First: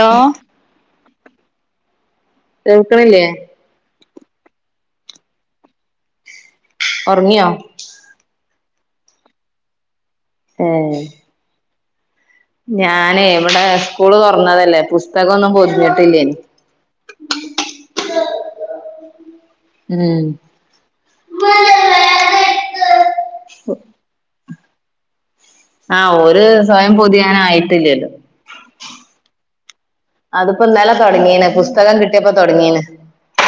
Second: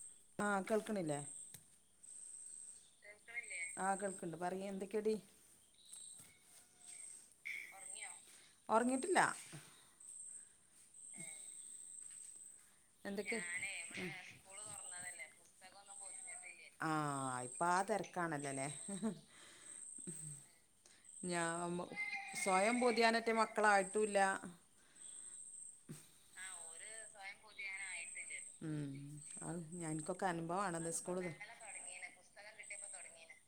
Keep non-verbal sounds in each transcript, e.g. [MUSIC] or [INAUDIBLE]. Law ആ കേൾക്കണില്ലേ, കേൾക്കണില്ലേ ആ കേൾ ക്ക്ണ്ട് പറയ് എന്തേക്കെടി ഒർങ്യോ ഒർങ്ങീട്ടില്ല, ഏഹ്, ഞാനെ എന്തൊക്കെ ഇവടെ സ്കൂള് തൊർന്നതല്ലേ പുസ്തകം ഒന്നും പൊതിഞ്ഞിട്ടില്ലേനി, ആ ഇപ്പ ആ തെര്ക്കാണല്ലലെ, ഉം ഞാ സ്വയം പൊതിയാനറ്റ മക്കളായിട്ടുല്ല, ആ ഓല് സ്വയം പൊതിയാനായിട്ടില്ലല്ലോ, ഉം അത് ഞാ ഇൻക്കൊക്കെ അനുഭവാണല്ലൊ സ്കൂള് തൊ സ്ഥലം കിട്ടിയപ്പോ തോട്ങ്ങീണ്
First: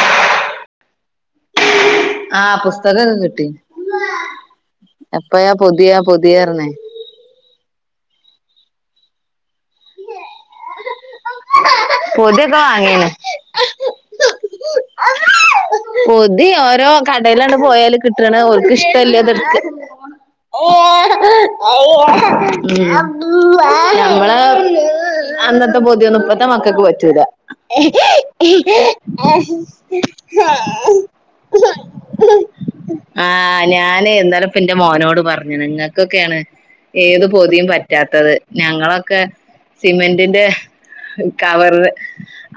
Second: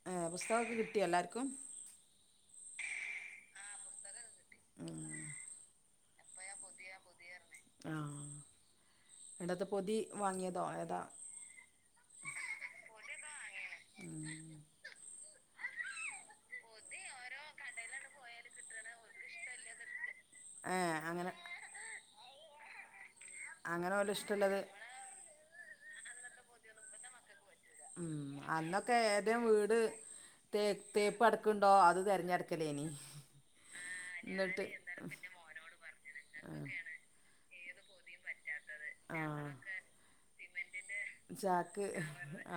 ഏ പുസ്തകക്കെ കിട്ട്യോ എല്ലാര്ക്കും, ആ പുസ്തകൊക്കെ കിട്ടി എപ്പയാ പൊതിയാ പൊതിയാർന്നെ, പൊതിയാ പൊതിയാർന്നെ ആഹ് ന്നട്ടത്ത പൊതി വാങ്ങിയതോ ഏതാ, പൊത്യോക്ക വാങ്ങീണ് ഉം പൊതി ഓരോ കടെലാണ്ട് പോയാല് കിട്ട്ണ ഓൽക്ക് ഇഷ്ടല്ലത് ഇട്ക്ക, ഏഹ് അങ്ങനെ, ഉം, അങ്ങനെ ഓല് ഇഷ്ടള്ളത്, അന്നത്ത പൊത്യൊന്നും ഇപ്പത്ത മക്കക്ക് പറ്റൂല, ഉം അന്നൊക്കെ ഏതേം വീട് തേ തേപ്പ് കെടക്ക്ണ്ടോ അത് തെരഞ്ഞെടുക്കലേനി ആ ഞാന് ഇന്നെലപ്പ ഇന്നട്ട് ഇന്റ മോനോട് പർഞ്ണ് ഇങ്ങക്കൊക്കെണ്, ആഹ് ഏത് പൊതിയും പറ്റാത്തത്, ഞങ്ങളൊക്കെ ആഹ് സിമെന്റിന്റെ, ചാക്ക് കവറ്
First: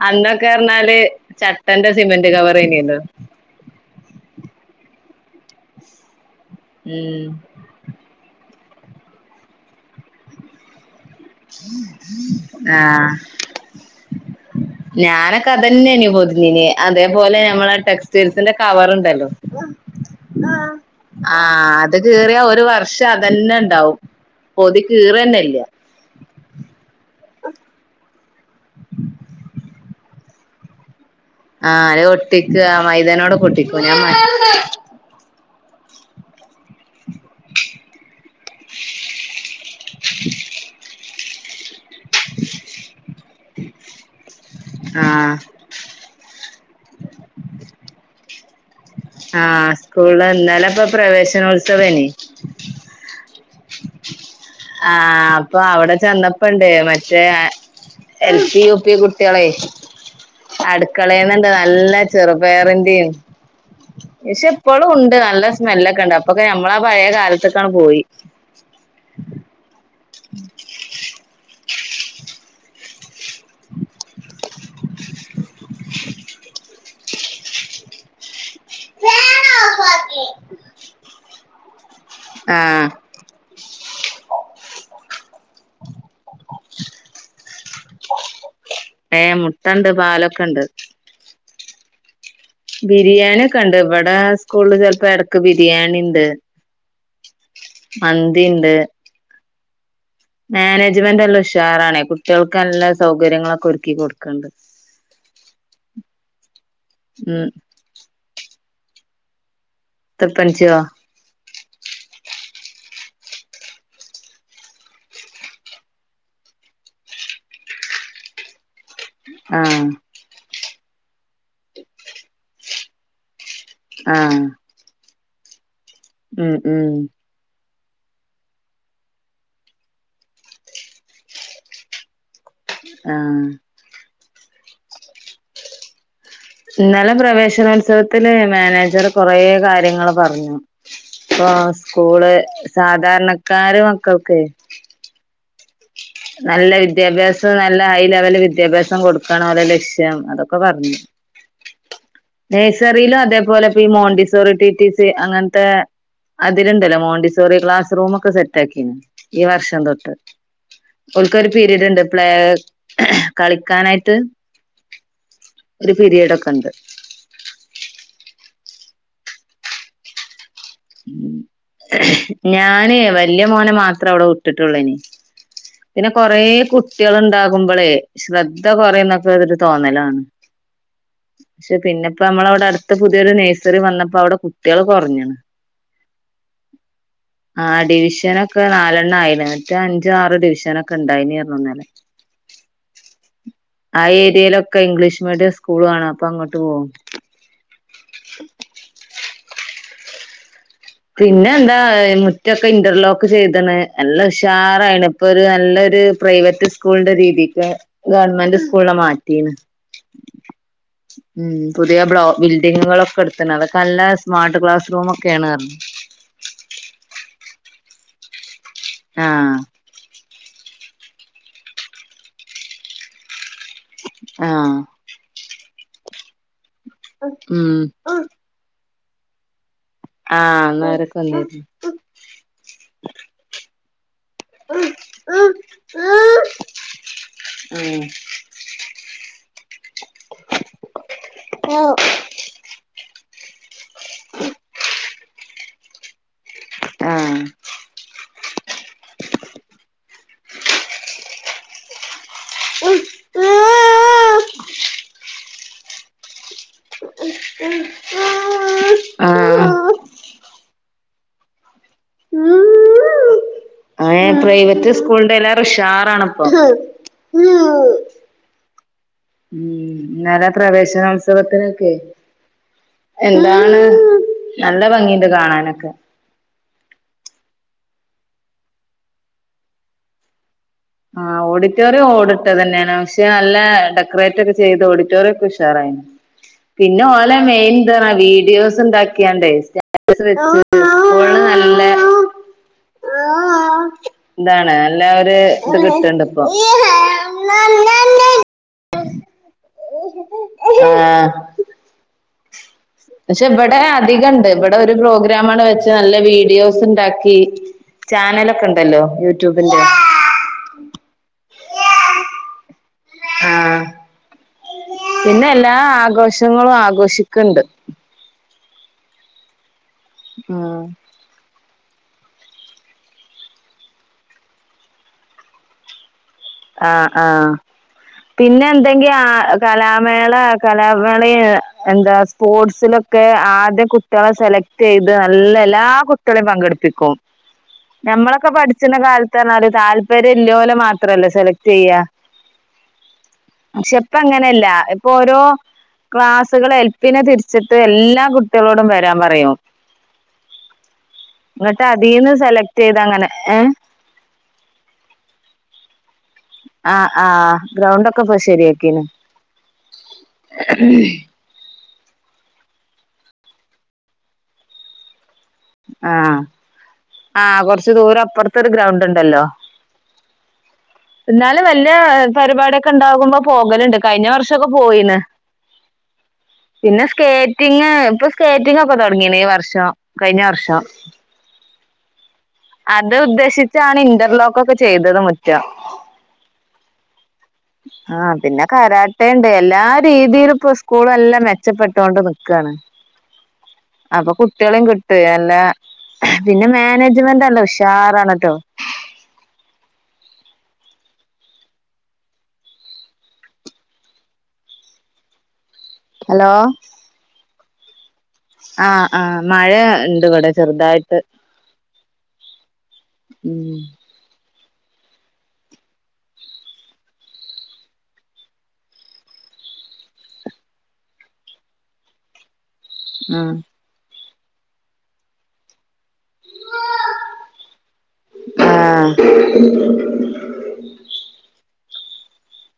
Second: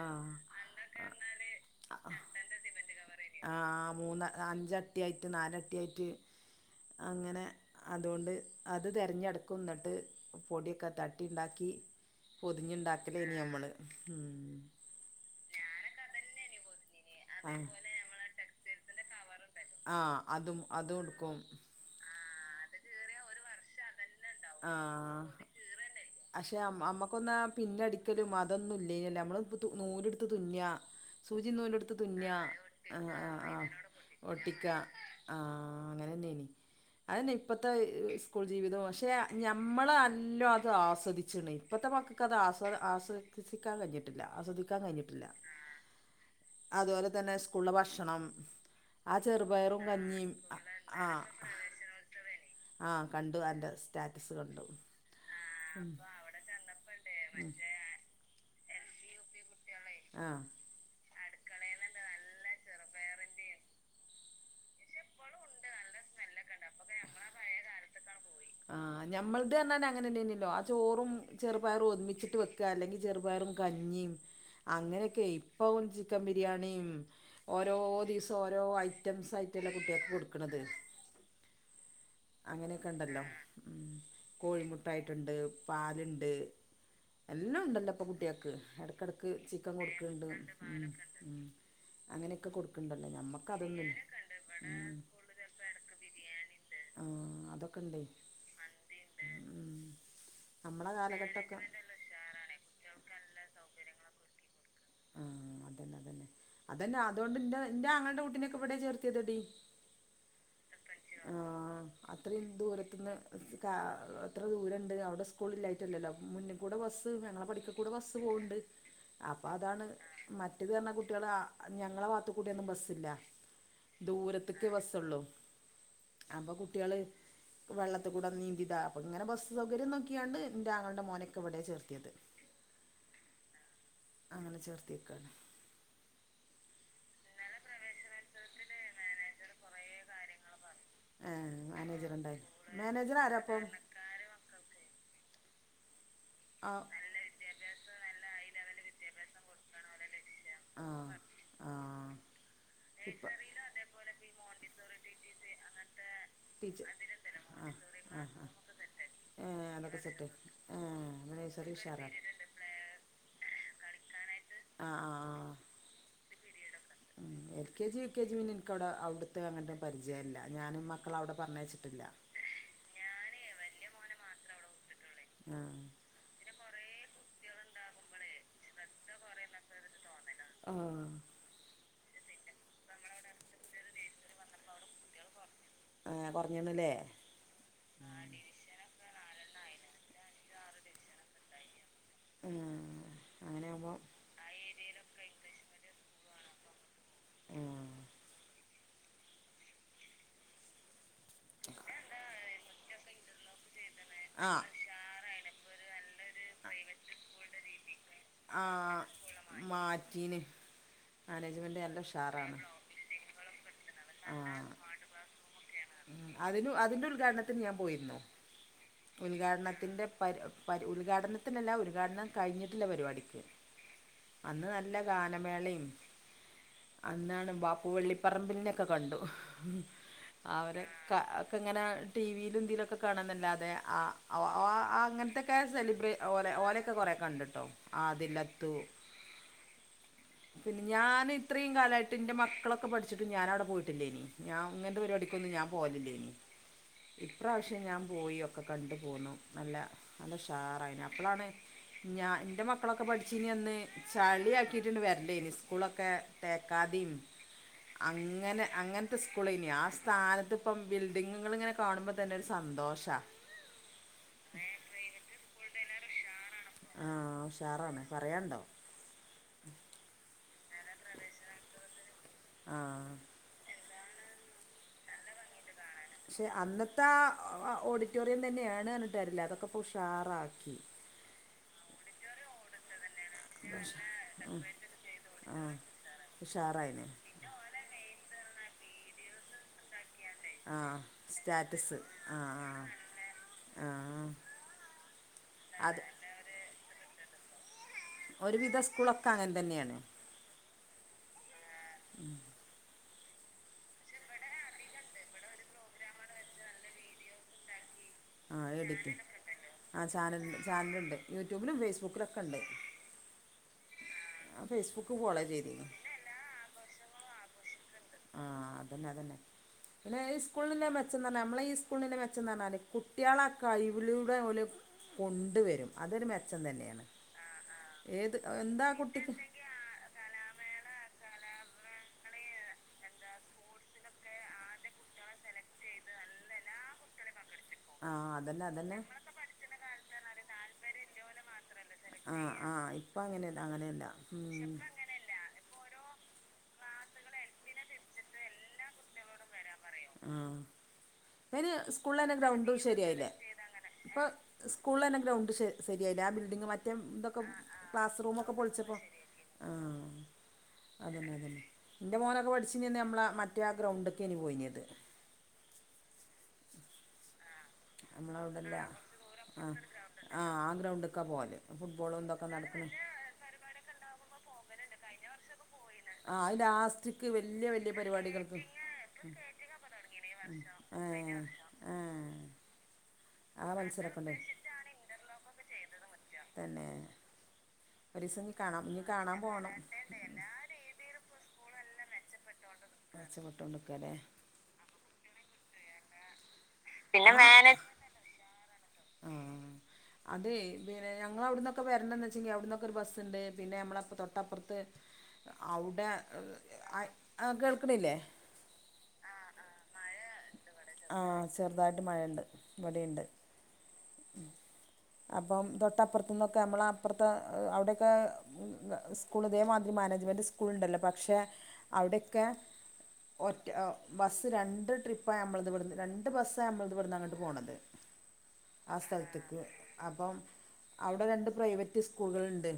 ആഹ് അന്നൊക്കെർഞ്ഞാല് ചട്ടന്റെ സിമെന്റ് കവറേന്യല്ലോ, ആ മൂന്ന അഞ്ചട്ട്യായിട്ട് നാലട്ട്യായിട്ട് ഉം അങ്ങനെ, അതുകൊണ്ട് അത് തെര്ഞ്ഞട്ക്കും ന്നട്ട് പൊടിയൊക്ക ത ട്ടി ഇണ്ടാക്കി പൊതിഞ്ഞ് ആഹ് ഇണ്ടാക്കലെനി ഞമ്മള് ഉം ഞാനൊക്കെ അതന്നെയ്നു പൊതിഞ്ഞീനെ അതേപോലെ നമ്മളെ ടെക്സ് ചെരുപ്പിന്റെ കവറുണ്ടല്ലോ ആഹ് അതും അതും എടുക്കും ആഹ്, ഇത് കീറിയാൽ ഒരു വർഷം അതന്നെ ഉണ്ടാവും, ആഹ് പക്ഷെ അമ്മക്കൊന്നാ പിന്നടിക്കലും മാ അതൊന്നും ഇല്ലയ്നല്ലോ നമ്മള് നൂലെടുത്ത് തുന്ന, സൂചിന്നൂല് ആഹ് ഇടുത്ത് അത് തുന്ന, ഒട്ടിക്ക മൈദനോണ്ടൊക്കെ ആഹ് ഒട്ടിക്കും ഞാൻ മ ഒട്ടിക്ക, ആഹ് അങ്ങനെ തന്നെയനി അതന്നെ ഇപ്പത്തെ സ്കൂൾ ജീവിതവും പക്ഷെ, ഞമ്മള് നല്ലോം അത് ആസ്വദിച്ച്ണ് ഇപ്പത്തെ മക്ക തക്ക്‌ അത്‌ ആസ് ആസ്വദിക്കാൻ കഴിഞ്ഞിട്ടില്ല ആസ്വദിക്കാൻ കഴിഞ്ഞിട്ടില്ല, ആഹ് അതുപോലെ തന്നെ സ്കൂളിലെ ഭക്ഷണം, ആ ആഹ് ചെറുപയറും സ്കൂളില് കഞ്ഞിയും ഇന്നലെ ഇപ്പൊ ആഹ് പ്രവേശനോത്സവേനി ആഹ് കണ്ടു അന്റെ സ് സ്റ്റാറ്റസ് കണ്ടു, ആഹ് അപ്പൊ അവിടെ ചെന്നപ്പോണ്ട് മറ്റേ, എൽ പി യു പി കുട്ട്യേളെ ആഹ് അടുക്കളയ്ന്ന് ണ്ട് നല്ല ചെറുപേറിന്റിം പക്ഷെ ഇപ്പോഴും ഉണ്ട്. നല്ല സ്മെല്ലൊക്കെ ഉണ്ട്. അപ്പൊക്കെ ഞമ്മളാ പഴയ കാലത്തൊക്കാണ്ട് പോയി ആഹ് ഞമ്മൾത് പറഞ്ഞാ അങ്ങനെന്നന്നല്ലോ ആ ചോറും ചെറുപയറും ഒരുമിച്ചിട്ട് വെ ക്ക. അല്ലെങ്കിൽ ചെറുപയറും കഞ്ഞിയും അങ്ങനെയൊക്കെ ഇപ്പൊ ചിക്കൻ ബിരിയാണിയും ഓരോ ദിവസം ഓരോ ഐറ്റംസ് ആയിട്ടല്ലേ കുട്ടികക്ക് കൊടുക്കണത് അങ്ങനെയൊക്കെ ആഹ് ഇ ണ്ടല്ലോ കോഴിമുട്ടായിട്ടുണ്ട് പാലുണ്ട് എല്ലാം ഉണ്ടല്ലോ ഇപ്പൊ കുട്ടികൾക്ക്. ഇടക്കിടക്ക് ഏഹ് ചിക്കൻ മുട്ടണ്ട് കൊടുക്ക്‌ണ്ട് [INAUDIBLE] പാലൊക്കെ ഉണ്ട് അങ്ങനെയൊക്കെ ബിരിയാണി ഒക്കെ ഉണ്ട്. അതൊന്നും ഇവടെ സ്കൂളിൽ ചിലപ്പോ ഇടക്ക് ബിരിയാണിണ്ട്. ആഹ് അതൊക്കെ ഇണ്ടേ ഇണ്ട് ഉം. നമ്മളെ മാനേജ്മെന്റ് നല്ല കാലഘട്ടമൊക്കെ ഉഷാറാണേ കുട്ടികൾക്ക് നല്ല സൗകര്യങ്ങളൊക്കെ ഒരുക്കി കൊടുക്ക്‌ണ്ട് ആ അതന്നെ അതന്നെ അതന്നെ അതുകൊണ്ട് ഉം എന്റെ ആങ്ങളന്റെ കു ട്ടിനൊക്കെ ഇവിടെയാണ് ചേർത്തിയത്ടി ത്രിപ്പഞ്ചിയോ ആ അത്രയും ദൂരത്തന്ന് കാ എത്ര ദൂരണ്ട് അവിടെ സ്കൂ സ്കൂളില്ലായിട്ടല്ലല്ലോ മുന്നിൽ കൂടെ ബസ് ഞങ്ങളെ പഠിക്കൽ കൂടെ ബസ്സ് പോവുണ്ട് അപ്പ ആഹ് അതാണ് മറ്റ്തന്ന് പറഞ്ഞകുട്ടികൾ ഞങ്ങളെ ഭാഗത്ത കുട്യൊന്നും ബസ്സില്ല ആഹ് ദൂരത്തക്ക് ബസ്സള്ളു. അപ ഉം ഉം കുട്ടേള് വെള്ളത്തി കൂട നീന്തിതാണ് അപ്പോ ഇങ്ങനെ ബസ് സൗകര്യം നോക്കിയാണ് എന്റെ ആങ്ങളയുടെ മോനൊക്കെ ഇവിടെ ചേർത്തിയത് ആഹ് അങ്ങനെ ചേർത്തിയക്കാണ് ഇന്നലെ പ്രവേശനോത്സവത്തില് മാനേജർ കൊറ കാര്യങ്ങള് പറഞ്ഞു ഇപ്പ ഏഹ് മാനേജർ സ്കൂള് ഉണ്ടായി മാനേജർ ആരാപ്പം സാധാരണക്കാരെ മക്കൾക്കേ നല്ല ആഹ് വിദ്യാഭ്യാസം നല്ല ഹൈ ലെവല് വിദ്യാഭ്യാസം കൊടുക്കണഓല ലക്ഷ്യം അതൊക്കെ പറഞ്ഞു അതെ ആഹ് നഴ്സറിയിലും അതേപോലെഈ മോണ്ടിസോറിടീറ്റീസി അങ്ങത്തെ ടീച്ച അതിലുണ്ടല്ലോ മോണ്ടിസോറി ആഹ് ക്ലാസ് റൂമ ഒക്കെ ആഹ് സെറ്റ ആക്കി ഈ ഏഹ് വർഷം അതൊക്കെ തൊട്ട്. സെറ്റ് ഏഹ് അപ്പൊ ഓൾക്കൊരു നഴ്സറി പീരയഡ് ഉണ്ട്. ഉഷാറാ പ്ലലേ കളിക്കാനായിട്ട്. ആഹ് ആഹ് ആഹ് ഒരു പിരീഡ ഒക്കെ ഇണ്ട് ഉം എൽകെജി യുകെജി പിന്നെ എൻക്കവ്ടെ അവിട്ത്തെ അങ്ങന പരിചയല്ല ഞാനും മ ഞാന് വല്ല്യ മോനെ മാത്രം അവ്ടെ വിട്ട്ട്ടൊള്ളേനി ആഹ് പിന്നെ കൊറേ കുട്ടിയാള് ഇണ്ടാകുമ്പളേ ശ്രദ്ധ കൊറേ എന്നൊക്കെ ഒരു ത് തോന്നലാണ് ആഹ് പക്ഷെ പിന്നെപ്പോ നമ്മളവ്ടെ അട്ത്ത് പുതിയൊരു നേഴ്സറി വന്നപ്പോ അവിടെ കുട്ടിയാൾ കൊർഞ്ഞ്ണ് ആഹ് കൊർഞ്ഞ്ണ് ല്ലേ പ്പനാലെണ്ണ ആയിണ് മറ്റേ അഞ്ചോ ആറോ ഡിവിഷനൊക്കെ ഉണ്ടായിഞ് അർഞ്ഞു ഇന്നലെ ആഹ് അങ്ങനെയാകുമ്പോ ആ ഏരിയയിലൊക്കെ ഇംഗ്ലീഷ് മീഡിയം സ്കൂളാണ്. അപ്പൊ അങ്ങട്ട് പോകും. ആഹ് പിന്നെ എന്താ മുറ്റൊക്കെ ഇന്റർലോക്ക് ചെയ്ത്ണ്. നല്ല ആഹ് ആഹ് ഉഷാറായിണ് ഇപ്പൊരു നല്ലൊരു പ്രൈവറ്റ് സ്കൂളിന്റെ രീതിക്ക് ഗവൺമെന്റ് സ്കൂളിനെ ആഹ് മാറ്റീണ് മാറ്റീന് ഉം മാനേജ്മെന്റ് പുതിയ നല്ല ബ്ലോ ഉഷാറാണ് ബിൽഡിങ്ങുകളൊക്കെ ഇട്ത്ത്ക്ണ് അതൊക്കെ നല്ല സ്മാർട്ട് ക്ലാസ് റൂമൊക്കെയാണ് അർഞ്ഞ് അതിന് അതിന്റെ ഉദ്ഘാടനത്തിന് ഞാൻ പോയിന്നു ആഹ് ഉൽഘാടനത്തിന്റെ പരി പരി ഉൽഘാടനത്തിനല്ല ഉദ്ഘാടനം കഴിഞ്ഞിട്ടില്ല പരിപാടിക്ക് അന്ന് ആഹ് നല്ല ഗാനമേളിം അന്നാണ് ഉം ബാപ്പു വള്ളിപ്പറമ്പിലിനെ ക്കെ കണ്ടു ആഹ് അവരെ ഇന്ന് അവരൊക്കെ ഒക്കെ വന്നിരുന്നു ഇങ്ങനെ ടീവിയിലും ഇതിലൊക്കെ കാണാന്നല്ലാതെ ആ ആ [UNINTELLIGIBLE] ആഹ് അങ്ങൻത്തക്കെ സെലിബ്രേ ഓലെ ഓലെക്കെ കൊറേ കണ്ടു ട്ടോ ആതിലത്തു പിന്നെ ഞാൻ ഇത്രയും ആഹ് കാലായിട്ട് ഇൻ്റെ മക്കളൊക്കെ പഠിച്ചിട്ട് ഞാനവ്ടെ പോയിട്ടില്ലേനി ഞാൻ ഇങ്ങൻത്തെ പരിപാടിക്കൊന്നും ഞാൻ പോലില്ലേനി ഇപ്രാവശ്യം ഞാൻ പോയി ഒക്കെ കണ്ടു പോന്നു നല്ല നല്ല ഉഷാറായിന് അപ്പളാണ് ഞാൻ ഇന്റെ മക്കളൊക്കെ പഠിച്ചീന അന്ന് ചളിയാക്കി റ്റ് [UNINTELLIGIBLE] വര്ല്ലേനി സ്കൂളൊക്കെ തേക്കാദീം അങ്ങനെ അങ്ങൻത്തെ സ്കൂളേനി ആഹ് ആ സ് ഥാനത്ത് ഇപ്പം ബിൽഡിങ്ങുകളിങ്ങനെ കാണുമ്പൊ തന്നെ ഒരു സന്തോഷാ അഹ് ഏഹ് പ്രൈവറ്റ് സ്കൂൾൻ്റെലേറെ ഉഷാറാണ് പ്പൊ ആ ഉഷാറാണ് പറയാണ്ടോ ഉം ഇന്നലെ പ്രവേശനോത്സവത്തിനൊക്കെ ആഹ് എന്താണ് നല്ല ഭംഗിണ്ട് കാണാനൊക്കെ പക്ഷെ അന്നത്തെ ആ അഹ് ഓഡിറ്റോറിയം തന്നേണ് അർഞ്ട്ട് കാര്യല്ല അതൊക്കെ പുഷാറാക്കി ആഹ് ഓഡിറ്റോറിയം ഓടിട്ടതന്നെയാണ് പക്ഷെ നല്ല ഡെക്കറേറ്റ് ഒക്കെ ചെയ്ത് ഓഡിറ്റോറിയം ഒക്കെ ആ ഉഷാറായിന് പിന്നെ ഉഷാറായിന് ഓലെ മെയിൻ ത് അർഞ്ഞ വീഡിയോസ് ഉണ്ടാക്കിയാണ്ടെ സ്‌റ്റാറ്റസ് വെച്ച് സ്‌കൂൾന് നല്ല ആഹ് ആഹ് ഇതാണ് നല്ല ഒര് ഇത് അത് കിട്ട്ണ്ട് ഇ പ്പൊ ഒരുവിധ സ്കൂളൊക്കെ അങ്ങൻ തന്നേണ് ആഹ് ആഹ് പക്ഷെ ഇവടെ അധികണ്ട് ഇവടെ ഒരു പ്രോഗ്രാമാണ് വെച്ച് നല്ല വീഡിയോസ് ഇണ്ടാക്കി ചാനലൊക്കെ ഇണ്ടല്ലോ യൂട്യൂബിന്റെ ചാനല ചാനലുണ്ട് യൂട്യൂബിലും ഫേസ്ബുക്കിലുംക്കെ ഉണ്ട് ആഹ ഫേസ്ബുക്ക് ഫോളോ പിന്നെ എല്ലാ ചെയ്തിരുന്നു ആഘോഷങ്ങളും ആഘോഷിക്കുന്നുണ്ട് ആ അതന്നെ അതന്നെ പിന്നെ ഈ സ്കൂള ആഹ് മെച്ചെന്ന് പറഞ്ഞാൽ നമ്മളെ ഈ സ്കൂളിന്റെ മെച്ചെന്ന് പറഞ്ഞാൽ കുട്ടികള ആ കഴിവിലൂടെ കൊണ്ടുവരും അതൊരു മെച്ചം തന്നെയാണ് ആഹ് ആഹ് ഏത് പിന്നെ എന്താ എന്തെങ്കി ആ കുട്ടിക്ക് കലാമേള കലാമേള എന്താ സ്പോർട്സിലൊക്കെ ആദ്യ കുട്ടികളെ സെലക്ട് ചെയ്ത് നല്ല എല്ലാ കുട്ടികളും പങ്കെടുപ്പിക്കും ആ ഞമ്മളൊക്കെ അതന്നെ പഠിച്ചുന്ന അതന്നെ കാലത്ത്ഞ്ഞല് താല്പര്യം ഉള്ളോലെ മാത്രല്ല ആഹ ആഹ് ഇപ്പൊ അങ്ങനെയല്ല അങ്ങനെയല്ല ഉ ഇപ്പോ ഓരോ ക്ലാസ്സുകൾ എൽപിനെ തിരിച്ചിട്ട് എല്ലാ കുട്ടികളോടും വരാൻ പറയും ആ പിര് ഇന്നട്ട് സ്കൂള അതീന്ന് തന്നെ ഗ്രൗണ്ടും സെലക്ട് ചെയ്ത് അങ്ങനെ ശരിയായില്ലേ ഏഹ് ഇപ്പ സ്കൂളിൽ തന്നെ ഗ്രൗണ്ട് ശ ശരിയായി ലാബിൽ എന്തെങ്കും മറ്റേ ആഹ് ഇതൊക്കെ ആഹ് ക്ലാസ് ഗ്രൗണ്ടൊക്കെ റൂമ ഇപ്പൊ ഒക്കെ പൊളിച്ചപ്പോ ശരിയാക്കീണ് ആഹ അതന്നെ അതന്നെ എന്റെ മോനൊക്കെ പഠിച്ചുന്ന് നമ്മള മറ്റേ ആ ഗ്രൗണ്ടൊക്കെ ഇനി പോയിത് ആഹ ആഹ കൊറച്ചു ദൂരം നമ്മളെ അപ്പുറത്തെ ഒരു അവിടെല്ല ഗ്രൗണ്ട് ഉണ്ടല്ലോ ആഹ് ആഹ് ആ ഗ്രൗണ്ടിലേക്കാ പോകല് എന്നാലും വലിയ ഫുട്ബോളും ഇതൊക്കെ നടക്കണ പരിപാടൊക്കെ ഉണ്ടാകുമ്പോ പോകലുണ്ട് കഴിഞ്ഞ വർഷംക്കെ പോയിന്ന് ആ അത് പിന്നെ ലാസ്റ്റ്ക്ക് വല്യ വല്യ സ്കേറ്റിങ് ഇപ്പൊ പരിപാടികൾക്ക് സ്കേറ്റിംഗ ഒക്കെ തുടങ്ങീണ ഈ വർഷം കഴിഞ്ഞ വർഷം ആ ആഹ അത് ഉദ്ദേശിച്ചാണ് ഇന്റർലോക്ക് ഒക്കെ ചെയ്തത് മുറ്റം തന്നെ ആ ഒരീസം ഇനി പിന്നെ കാണാം ഇനി കാണാൻ കരാട്ടുണ്ട് പോണം എല്ലാ രീതിയിലും സ്കൂൾ എല്ലാം മെച്ചപ്പെട്ടുകൊണ്ട് നിക്കുവയാണ് മെച്ച പ്പെട്ടോണ്ട് നിക്കുവാണല്ലേ കുട്ടികളും കിട്ട് എല്ല പിന്നെ മാനേജ്മെന്റ് നല്ല ഉഷാറാണ് കേട്ടോ ആഹ് അതെ പിന്നെ ഞങ്ങൾ അവിടന്നൊക്കെ വരണ്ടന്ന് വെച്ചെങ്കിൽ അവിടന്നൊക്കെ ഒരു ബസ് ഉണ്ട് പിന്നെ നമ്മള തൊട്ടപ്പുറത്ത് അവിടെ ഹലോ ആഹ് കേൾക്കണില്ലേ ആഹ് ആഹ് മഴണ്ട് ഇവിടെ ചെറുതായിട്ട് ആ ചെറുതായിട്ട് മഴയുണ്ട് ഇവിടെണ്ട് ഉം ഉം അപ്പം തൊട്ടപ്പുറത്തു നിന്നൊക്കെ നമ്മള അപ്പുറത്തെ അവിടെയൊക്കെ സ്കൂൾ ഇതേമാതിരി മാനേജ്മെന്റ് സ്കൂൾ ഉണ്ടല്ലോ പക്ഷെ അവിടെയൊക്കെ ഒറ്റ ബസ്സ് രണ്ട് ട്രിപ്പാണ് നമ്മളവിടന്ന് രണ്ട് ബസ്സാ നമ്മളത് ഇവിടന്ന് അങ്ങോട്ട് പോണത് ആഹ് ആ ആഹ് സ്ഥലംത്തേക്ക് അപ്പം അവിടെ രണ്ട് പ്രൈവറ്റ് സ്കൂളുകൾണ്ട്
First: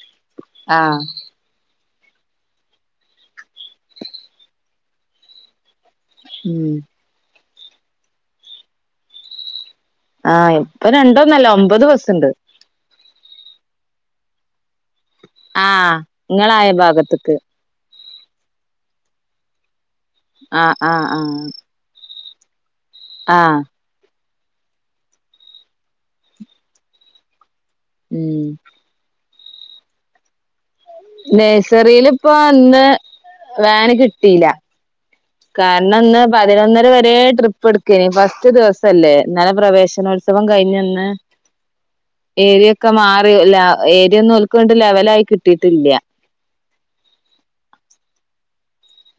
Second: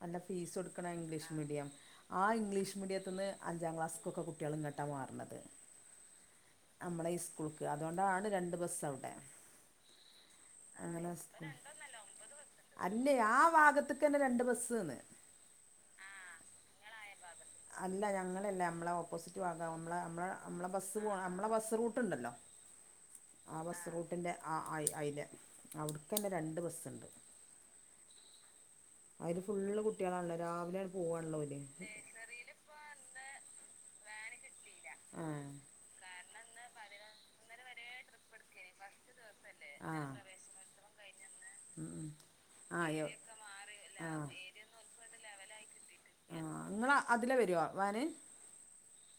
നല്ല ഫീസ് എടുക്കണം ആഹ് ഇംഗ്ലീഷ് മീഡിയം ആ ഇംഗ്ലീഷ് മീഡിയത്തി നിന്ന് അഞ്ചാം ക്ലാസ്സൊക്കെ കുട്ടികൾ ഇങ്ങോട്ടാ മാറണത് ഉം നമ്മുടെ ഈ സ്കൂളക്ക് അതുകൊണ്ടാണ് രണ്ട് ബസ്സ് അവിടെ ആഹ് ഇപ്പ അങ്ങനെ രണ്ടോന്നല്ല ഒമ്പത് ബസ്സുണ്ട് അല്ലേ ആ ഭാഗത്തക്ക തന്നെ രണ്ട് ബസ്സ്ന്ന് ആഹ് നിങ്ങള അയൽ ഭാഗത്തക്ക് അല്ല ഞങ്ങളല്ല നമ്മളെ ഓപ്പോസിറ്റ് [UNINTELLIGIBLE] നമ്മളെ ആഹ് ആഹ് ആഹ് നമ്മളെ ബസ് റൂട്ടുണ്ടല്ലോ ആഹ് അവി ബസ് റൂട്ടിന്റെ അ അയിലെ അവട്ക്ക് തന്നെ രണ്ട് ബസ്ണ്ട് ഉം അതില് ഫുള്ള് കുട്ടികളാണല്ലോ രാവിലെ പോവാണല്ലോ ഓല് നേഴ്സറിൽ ഇപ്പ ഇന്ന് വാന് കിട്ടിയില്ല ആഹ് കാരണം ഇന്ന് പതിനൊന്നര വരെ ട്രിപ്പ് എടുകേനി ഫസ്റ്റ് ദിവസ ദിവസല്ലേ ഇന്നലെ ആഹ് പ്രവേശനോത്സവം കഴിഞ്ഞന്ന് ഉം ഉം ഏരിയൊക്കെ ആഹ് ആഹ് മാറി ഏരിയ ആഹ് ഒന്നും അവർക്ക് ലെവല് ആയി കിട്ടിയിട്ടില്ല ആഹ് നിങ്ങള അതിലെ വരുവോ വാന്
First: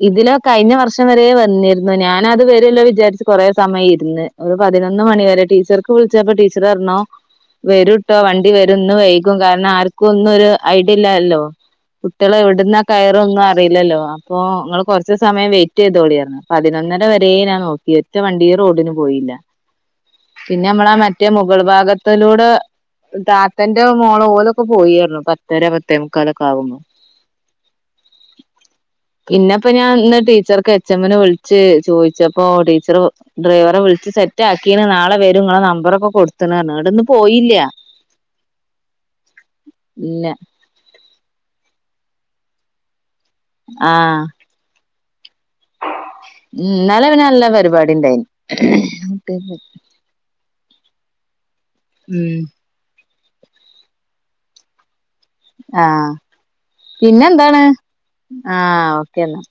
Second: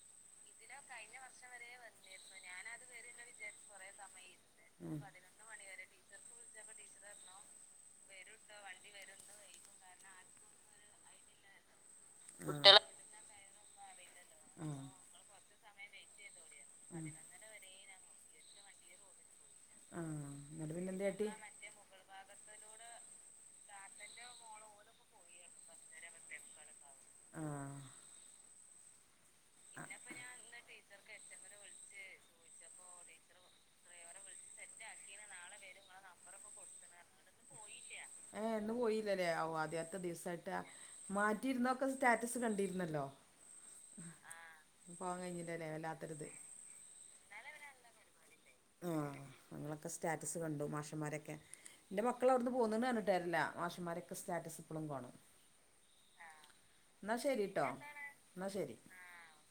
ഇതിലെ കഴിഞ്ഞ വർഷം വരെ വന്നിരുന്നു ഞാന് അത് വരുവല്ലോ വിചാരിച്ച് കൊറെ സമയം ഇരുന്ന് ഒരു പതിനൊന്ന് മണിവരെ ടീച്ചർ സ്കൂൾ വിളിച്ചപ്പോ ടീച്ചർ പറഞ്ഞു വരൂട്ടോ വണ്ടി വരന്ന് വൈകും കാരണം ആർ അവർക്കും ഒന്നും ഒരു ഐഡിയ ഇല്ലല്ലോ ആഹ് കുട്ടികളെവിടുന്നാ കയറൊന്നും അറിയില്ലല്ലോ അപ്പൊ ആഹ് നിങ്ങൾ കുറച്ച് സമയം വെയിറ്റ് ചെയ്തോളിന്ന് പതിനൊന്നര വരെ ഞാൻ നോക്കി ഇരുന്നു ഒറ്റ വണ്ടി റോഡിന് പോയില്ല ആഹ് പിന്നെ എന്നിട്ട് നമ്മളാ എന്ത് കാട്ടി മറ്റേ മുഗൾ ഭാഗത്തിലൂടെ താത്തന്റെ മോൾ ഓലൊക്കെ പോയി പറഞ്ഞു പത്തര പത്തേ മുക്കാലൊക്കെ ആവുമ്പോ ആഹ് പിന്നെപ്പൊ ഞാൻ ഇന്ന് ടീച്ചർക്ക് എച്ച് എമ്മന് വിളിച്ചു ചോദിച്ചപ്പോ ടീച്ചറ് ഡ്രൈവറേ വിളിച്ച് സെ സെറ്റ് ആക്കിണ് നാളെ വരും നിങ്ങളെ നമ്പർ ഒക്കെ കൊടുത്തണ് പറഞ്ഞു കൊടുത്ത്‌ണ് എന്നിട്ട് ഇന്ന് പോയില്ല പറഞ്ഞു. ഏഹ് ഇന്ന് പോയില്ല ല്ലേ ആദ്യത്തെ ഇല്ല ദിവസായിട്ട് മാറ്റിയിരുന്നൊക്കെ സ്റ്റാറ്റസ് കണ്ടിരുന്നല്ലോ ആഹ് പോവാൻ കഴിഞ്ഞില്ലല്ലേ വല്ലാത്ത ഒരുത് ഉം ഇന്നലെ പിന്നെ നല്ല പരിപാടി ഉണ്ടായിന് ആഹ് നിങ്ങളൊക്കെ സ്റ്റാറ്റസ് കണ്ടു മാഷന്മാരൊക്കെ എന്റെ മക്കൾ ഉം അവിടുന്ന് പോണ്ന്ന് പറഞ്ഞു [UNINTELLIGIBLE] മാഷുമാരൊക്കെ സ്റ്റാറ്റസ് ഇപ്പോളും കാണും. ആഹ് എന്നാ പിന്നെ എന്താണ് ശരിട്ടോ എന്നാ ശരി ആഹ് ഓക്കെ എന്നാ